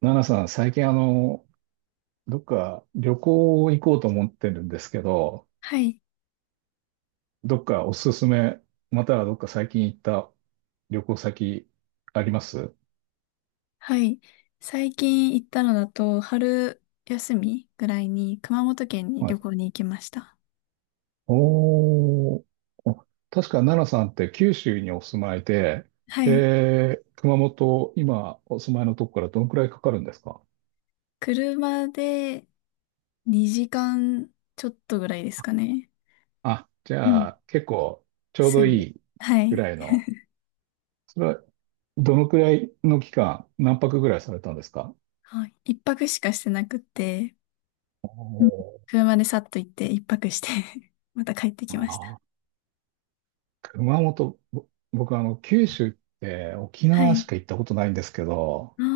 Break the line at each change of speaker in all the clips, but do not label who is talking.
ナナさん、最近どっか旅行行こうと思ってるんですけど、
はい、
どっかおすすめ、またはどっか最近行った旅行先あります？
はい。最近行ったのだと、春休みぐらいに熊本県に
は
旅
い。
行に行きました。
おー、お確かナナさんって九州にお住まいで、
はい。
で、熊本、今お住まいのとこからどのくらいかかるんですか？
車で2時間ちょっとぐらいですかね。
あ、じ
うん。
ゃあ結構ちょう
す
どい
ぐ。
い
は
ぐ
い。
らいの、それはどのくらいの期間、何泊ぐらいされたんですか？
はい。一泊しかしてなくて、
お
うん、
ー、
車でさっと行って一泊して また帰ってきました。
あ、熊本、僕九州って沖
は
縄し
い。
か行ったことないんですけど、
あ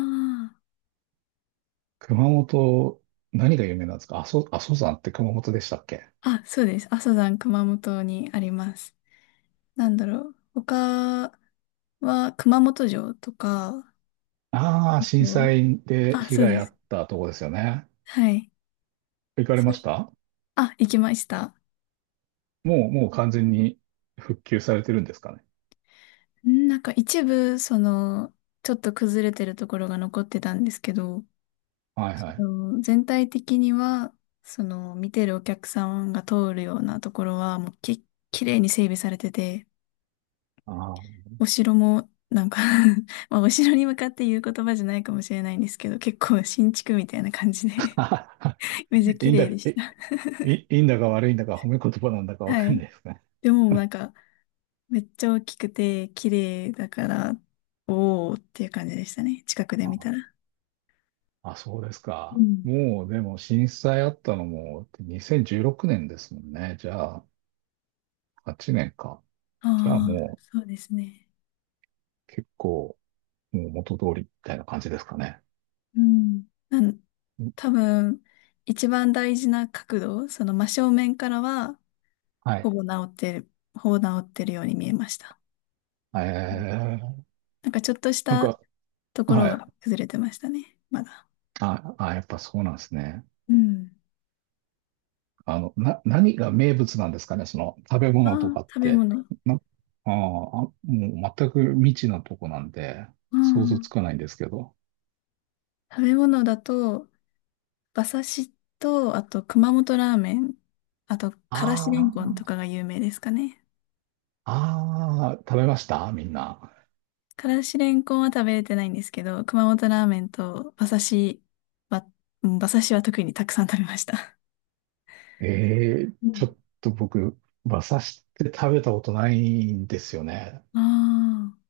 熊本、何が有名なんですか？阿蘇、阿蘇山って熊本でしたっけ？
あ。あ、そうです。阿蘇山熊本にあります。なんだろう。他は熊本城とか、
ああー、
えっ
震
と、
災で
あ、
被
そう
害
で
あ
す。
ったとこですよね。
はい。
行かれ
そ
ま
れ、
した？
あ、行きました。
もう完全に復旧されてるんですかね。
なんか一部、その、ちょっと崩れてるところが残ってたんですけど、
はい
そ
はい。
の全体的には、その、見てるお客さんが通るようなところは、もうき、綺麗に整備されてて、
あ
お城も、なんか まあ、お城に向かって言う言葉じゃないかもしれないんですけど、結構新築みたいな感じで
あ。
めっちゃ
い
綺
いんだ、
麗でした。
いいんだか悪いんだか褒め言葉なんだかわ
は
かん
い。
ないですね。
でも、なんか、めっちゃ大きくて綺麗だから、おーっていう感じでしたね。近くで見た
あ
ら。
あ、そうです
う
か。
ん。
もう、でも震災あったのも2016年ですもんね。じゃあ、8年か。
あ
じゃあ
あ、
も
そうですね。
う結構、もう元通りみたいな感じですかね。
うん。多分、一番大事な角度、その真正面からは、
はい。
ほぼ治ってるように見えました。
え
うん、
ー
なんかちょっとし
なん
た
か、
ところ
はい。
が崩れてましたね。まだ。
やっぱそうなんですね。
うん。
何が名物なんですかね、その食べ物と
ああ、
かっ
食べ
て。
物。
な、あーあ、もう全く未知なとこなんで、
う
想像
ん。
つかないんですけど。
食べ物だと、馬刺しと、あと熊本ラーメン、あとからしれんこん
あ
とかが有名ですかね。
あ、ああ、食べましたみんな。
からしれんこんは食べれてないんですけど、熊本ラーメンと馬刺しは、うん、馬刺しは特にたくさん食べました。
ええ、
う
ち
ん。
ょっと僕、馬刺しって食べたことないんですよね。
ああ。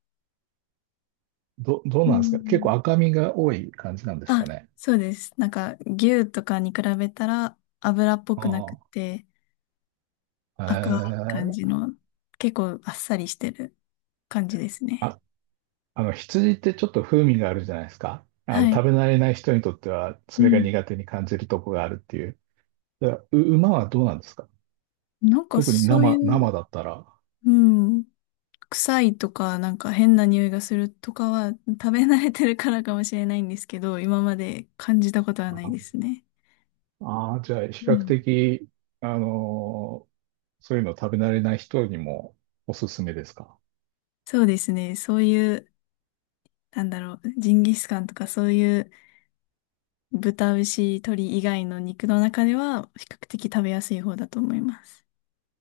どう
う
なんですか？結構
ん、
赤身が多い感じなんです
あ、
かね。
そうです。なんか牛とかに比べたら油っぽくなく
あ
て
あ、
赤い感じ
ええ、
の、結構あっさりしてる感じですね。
あ、あの、羊ってちょっと風味があるじゃないですか。あの、
はい。
食べ慣れない人にとっては、
う
それが
ん。
苦手に感じるとこがあるっていう。だから馬はどうなんですか？
なんか
特に
そういう、
生だったら。
うん。臭いとか、なんか変な匂いがするとかは、食べ慣れてるからかもしれないんですけど、今まで感じたことはないで
あ
すね。
あー、じゃあ、比
う
較
ん。
的、あのーそういうの食べ慣れない人にもおすすめですか？
そうですね。そういう、なんだろう、ジンギスカンとかそういう豚、牛、鶏以外の肉の中では、比較的食べやすい方だと思います。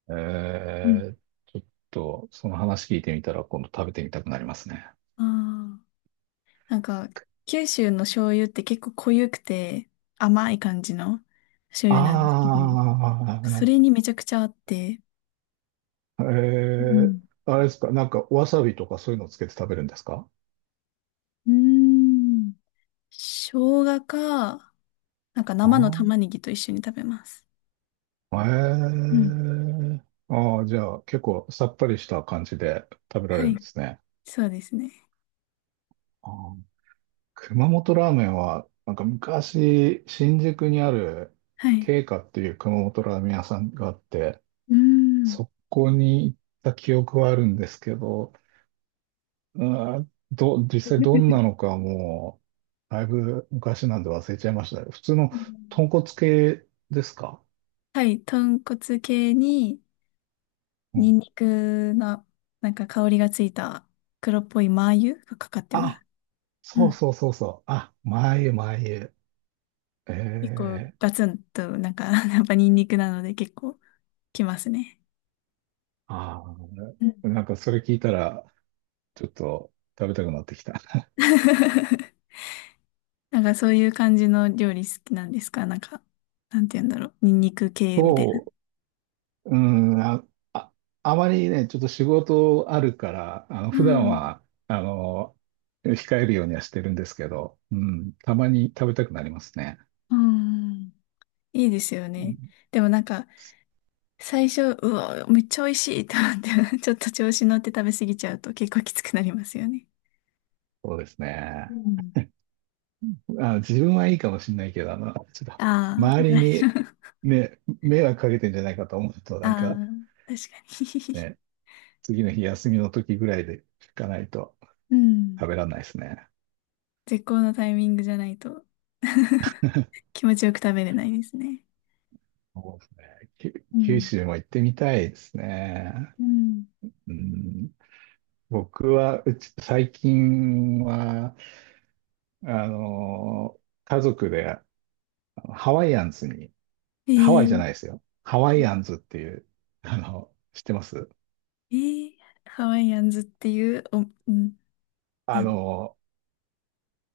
え
うん、
ー、ちょっと、その話聞いてみたら、今度食べてみたくなりますね。
ああ、なんか、九州の醤油って結構濃ゆくて甘い感じの醤油なんですけど、それ
あ
にめちゃくちゃあって、
あ、
うん、
あれですか、なんか、わさびとかそういうのつけて食べるんですか？
うーん、生姜か、なんか
あ
生の玉ねぎと一緒に食べます。
あ、え
うん。
え、ああ、じゃあ、結構さっぱりした感じで食べられ
は
る
い。
んですね。
そうですね。
あー、熊本ラーメンは、なんか昔、新宿にある、
はい。
慶華っていう熊本ラーメン屋さんがあって、
うーん。
そこに行った記憶はあるんですけど、実際どんな のかもう、だいぶ昔なんで忘れちゃいましたね。普通の
うん、
豚骨系ですか？
はい。豚骨系に、
う
ニ
ん。
ンニクの、なんか香りがついた黒っぽいマー油がかかってま
あ、
す。
そ
う
う
ん。
そうそうそう。あ、前へ前へ。え
結構
え、
ガツンと、なんか、やっぱニンニクなので結構きますね。
ああ
うん。
ー、なんかそれ聞いたら、ちょっと食べたくなってきた。
なんかそういう感じの料理好きなんですかなんか、なんて言うんだろう。ニンニク系みたい
そう、うん、あ、あまりね、ちょっと仕事あるから、あの、普段
な。
は、あの、控えるようにはしてるんですけど、うん、たまに食べたくなりますね。
うん。いいですよね。でもなんか、最初、うわ、めっちゃ美味しいと思って、ちょっと調子乗って食べ過ぎちゃうと結構きつくなりますよね。
そうです
う
ね。
ん。
あ、自分はいいかもしれないけど、あの、ちょっと、
ああ、
周
もら
り
え
に
る。
ね、迷惑かけてんじゃないかと思うと、
あ
なんか
あ、確かに。
ね、次の日休みの時ぐらいで行かないと
うん。
食べられないですね。
絶好のタイミングじゃないと 気持ちよく食べれないですね。
そうですね。
う
九
ん。
州も行ってみたいですね。
うん、
うん、僕は、うち、最近は、あの、家族でハワイアンズに、
え
ハワイじゃ
ー、
ないですよ。ハワイアンズっていう、あの、知ってます？
えー、ハワイアンズっていう、お、うん、
あ
なん、
の、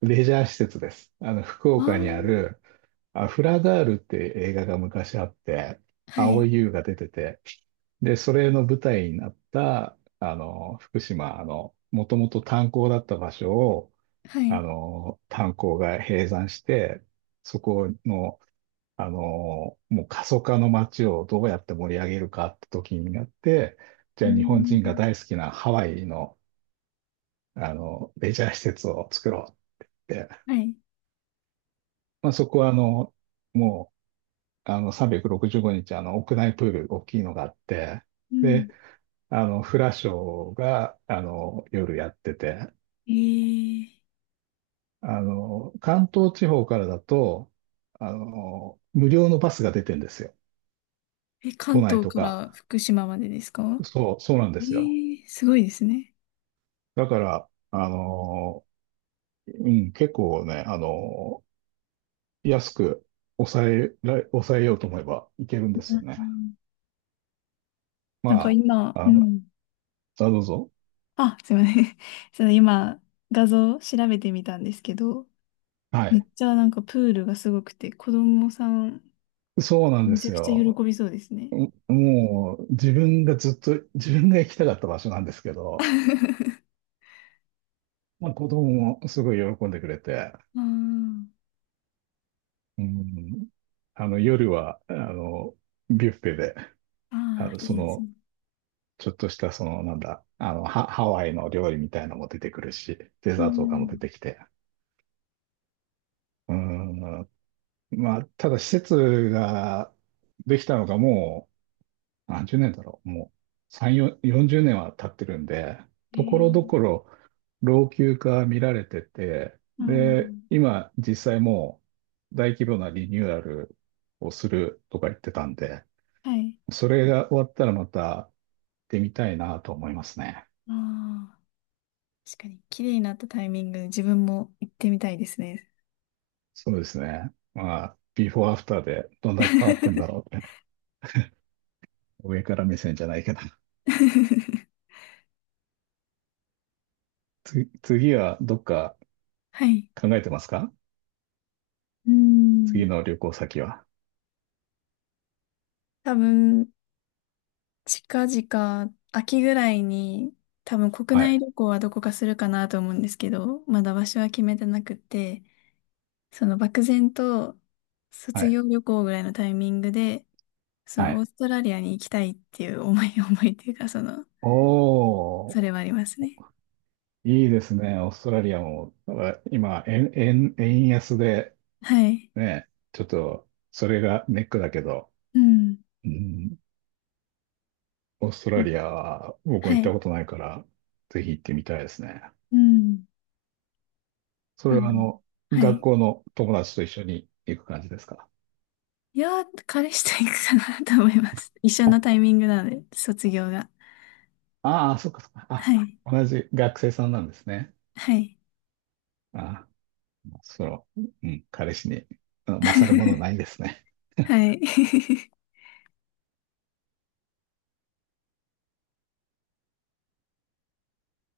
レジャー施設です。あの、福岡にあ
あ
る、あ、フラガールって映画が昔あって、
あ、はい、
蒼井優が出てて、で、それの舞台になった、あの、福島、あの、もともと炭鉱だった場所を、
は
あ
い、
の、炭鉱が閉山して、そこの、あの、もう過疎化の街をどうやって盛り上げるかって時になって、
う
じゃあ日本
ん。
人が大好きなハワイの、あの、レジャー施設を作ろうって、
はい。
まあ、そこはあの、もう、あの、365日、あの、屋内プール、大きいのがあって、
うん、
で、あの、フラショーが、あの、夜やってて、
えー、
あの、関東地方からだと、あの、無料のバスが出てんですよ。
え、
都
関
内
東
と
か
か。
ら福島までですか？
そう、そうなんで
え
すよ。
ー、すごいですね。
だから、あの、うん、結構ね、あの、安く抑えようと思えばいけるんで
う
すよ
ん。う
ね。
ん。なんか
まあ、
今、う
あの、
ん。
あ、どうぞ。
あ、すいません。その今、画像調べてみたんですけど、
は
めっ
い。
ちゃなんかプールがすごくて、子供さん、
そうなんで
めちゃ
す
くちゃ
よ。
喜びそうですね。
もう自分がずっと自分が行きたかった場所なんですけど、
あ
まあ、子供もすごい喜んでくれて、
ー、
うん、あの夜はあのビュッフェであ
あ
の
ー、
そ
いいです
の
ね。
ちょっとしたそのなんだあのハ、ハワイの料理みたいなのも出てくるし、デ
う
ザートとかも出
ん。
てきて、うん、まあ、ただ施設ができたのがも何十年だろう。もう3、4 40年は経ってるんで、
え
ところ
ー、
どころ老朽化見られてて、
あ
で、
ー、
今実際もう大規模なリニューアルをするとか言ってたんで、
はい。
それが終わったらまた行ってみたいなと思いますね。
ああ、確かに、綺麗になったタイミングで自分も行ってみたいですね。
そうですね。まあ、ビフォーアフターでどんだけ変わってんだ ろうって。上から目線じゃないけど。次はどっか
はい。
考えてますか？
う
次
ん。
の旅行先は。
多分、近々、秋ぐらいに、多分国
はい。
内旅行はどこかするかなと思うんですけど、まだ場所は決めてなくて、その漠然と
は
卒
い。
業旅行ぐらいのタイミングで、そ
は
のオー
い。
ストラリアに行きたいっていう思い、思いっていうか、その、
お
そ
ー、
れはありますね。
いいですね。オーストラリアも、なんか今、円安で、
はい。
ね、ちょっと、それがネックだけど、
うん。
うん、オーストラリアは僕も
は
行っ
い。
たことないから、ぜひ行ってみたいですね。
うん。
そ
あ
れは、あ
の、
の、
は
学
い。
校の友達と一緒に行く感じですか？
いやー、彼氏と行くかなと思います。一緒のタイミングなので、卒業が。
ああー、そっかそっか。あ、
はい。
同じ学生さんなんですね。
はい。
ああその、うん、彼氏に、あの勝るものな いですね。
はい。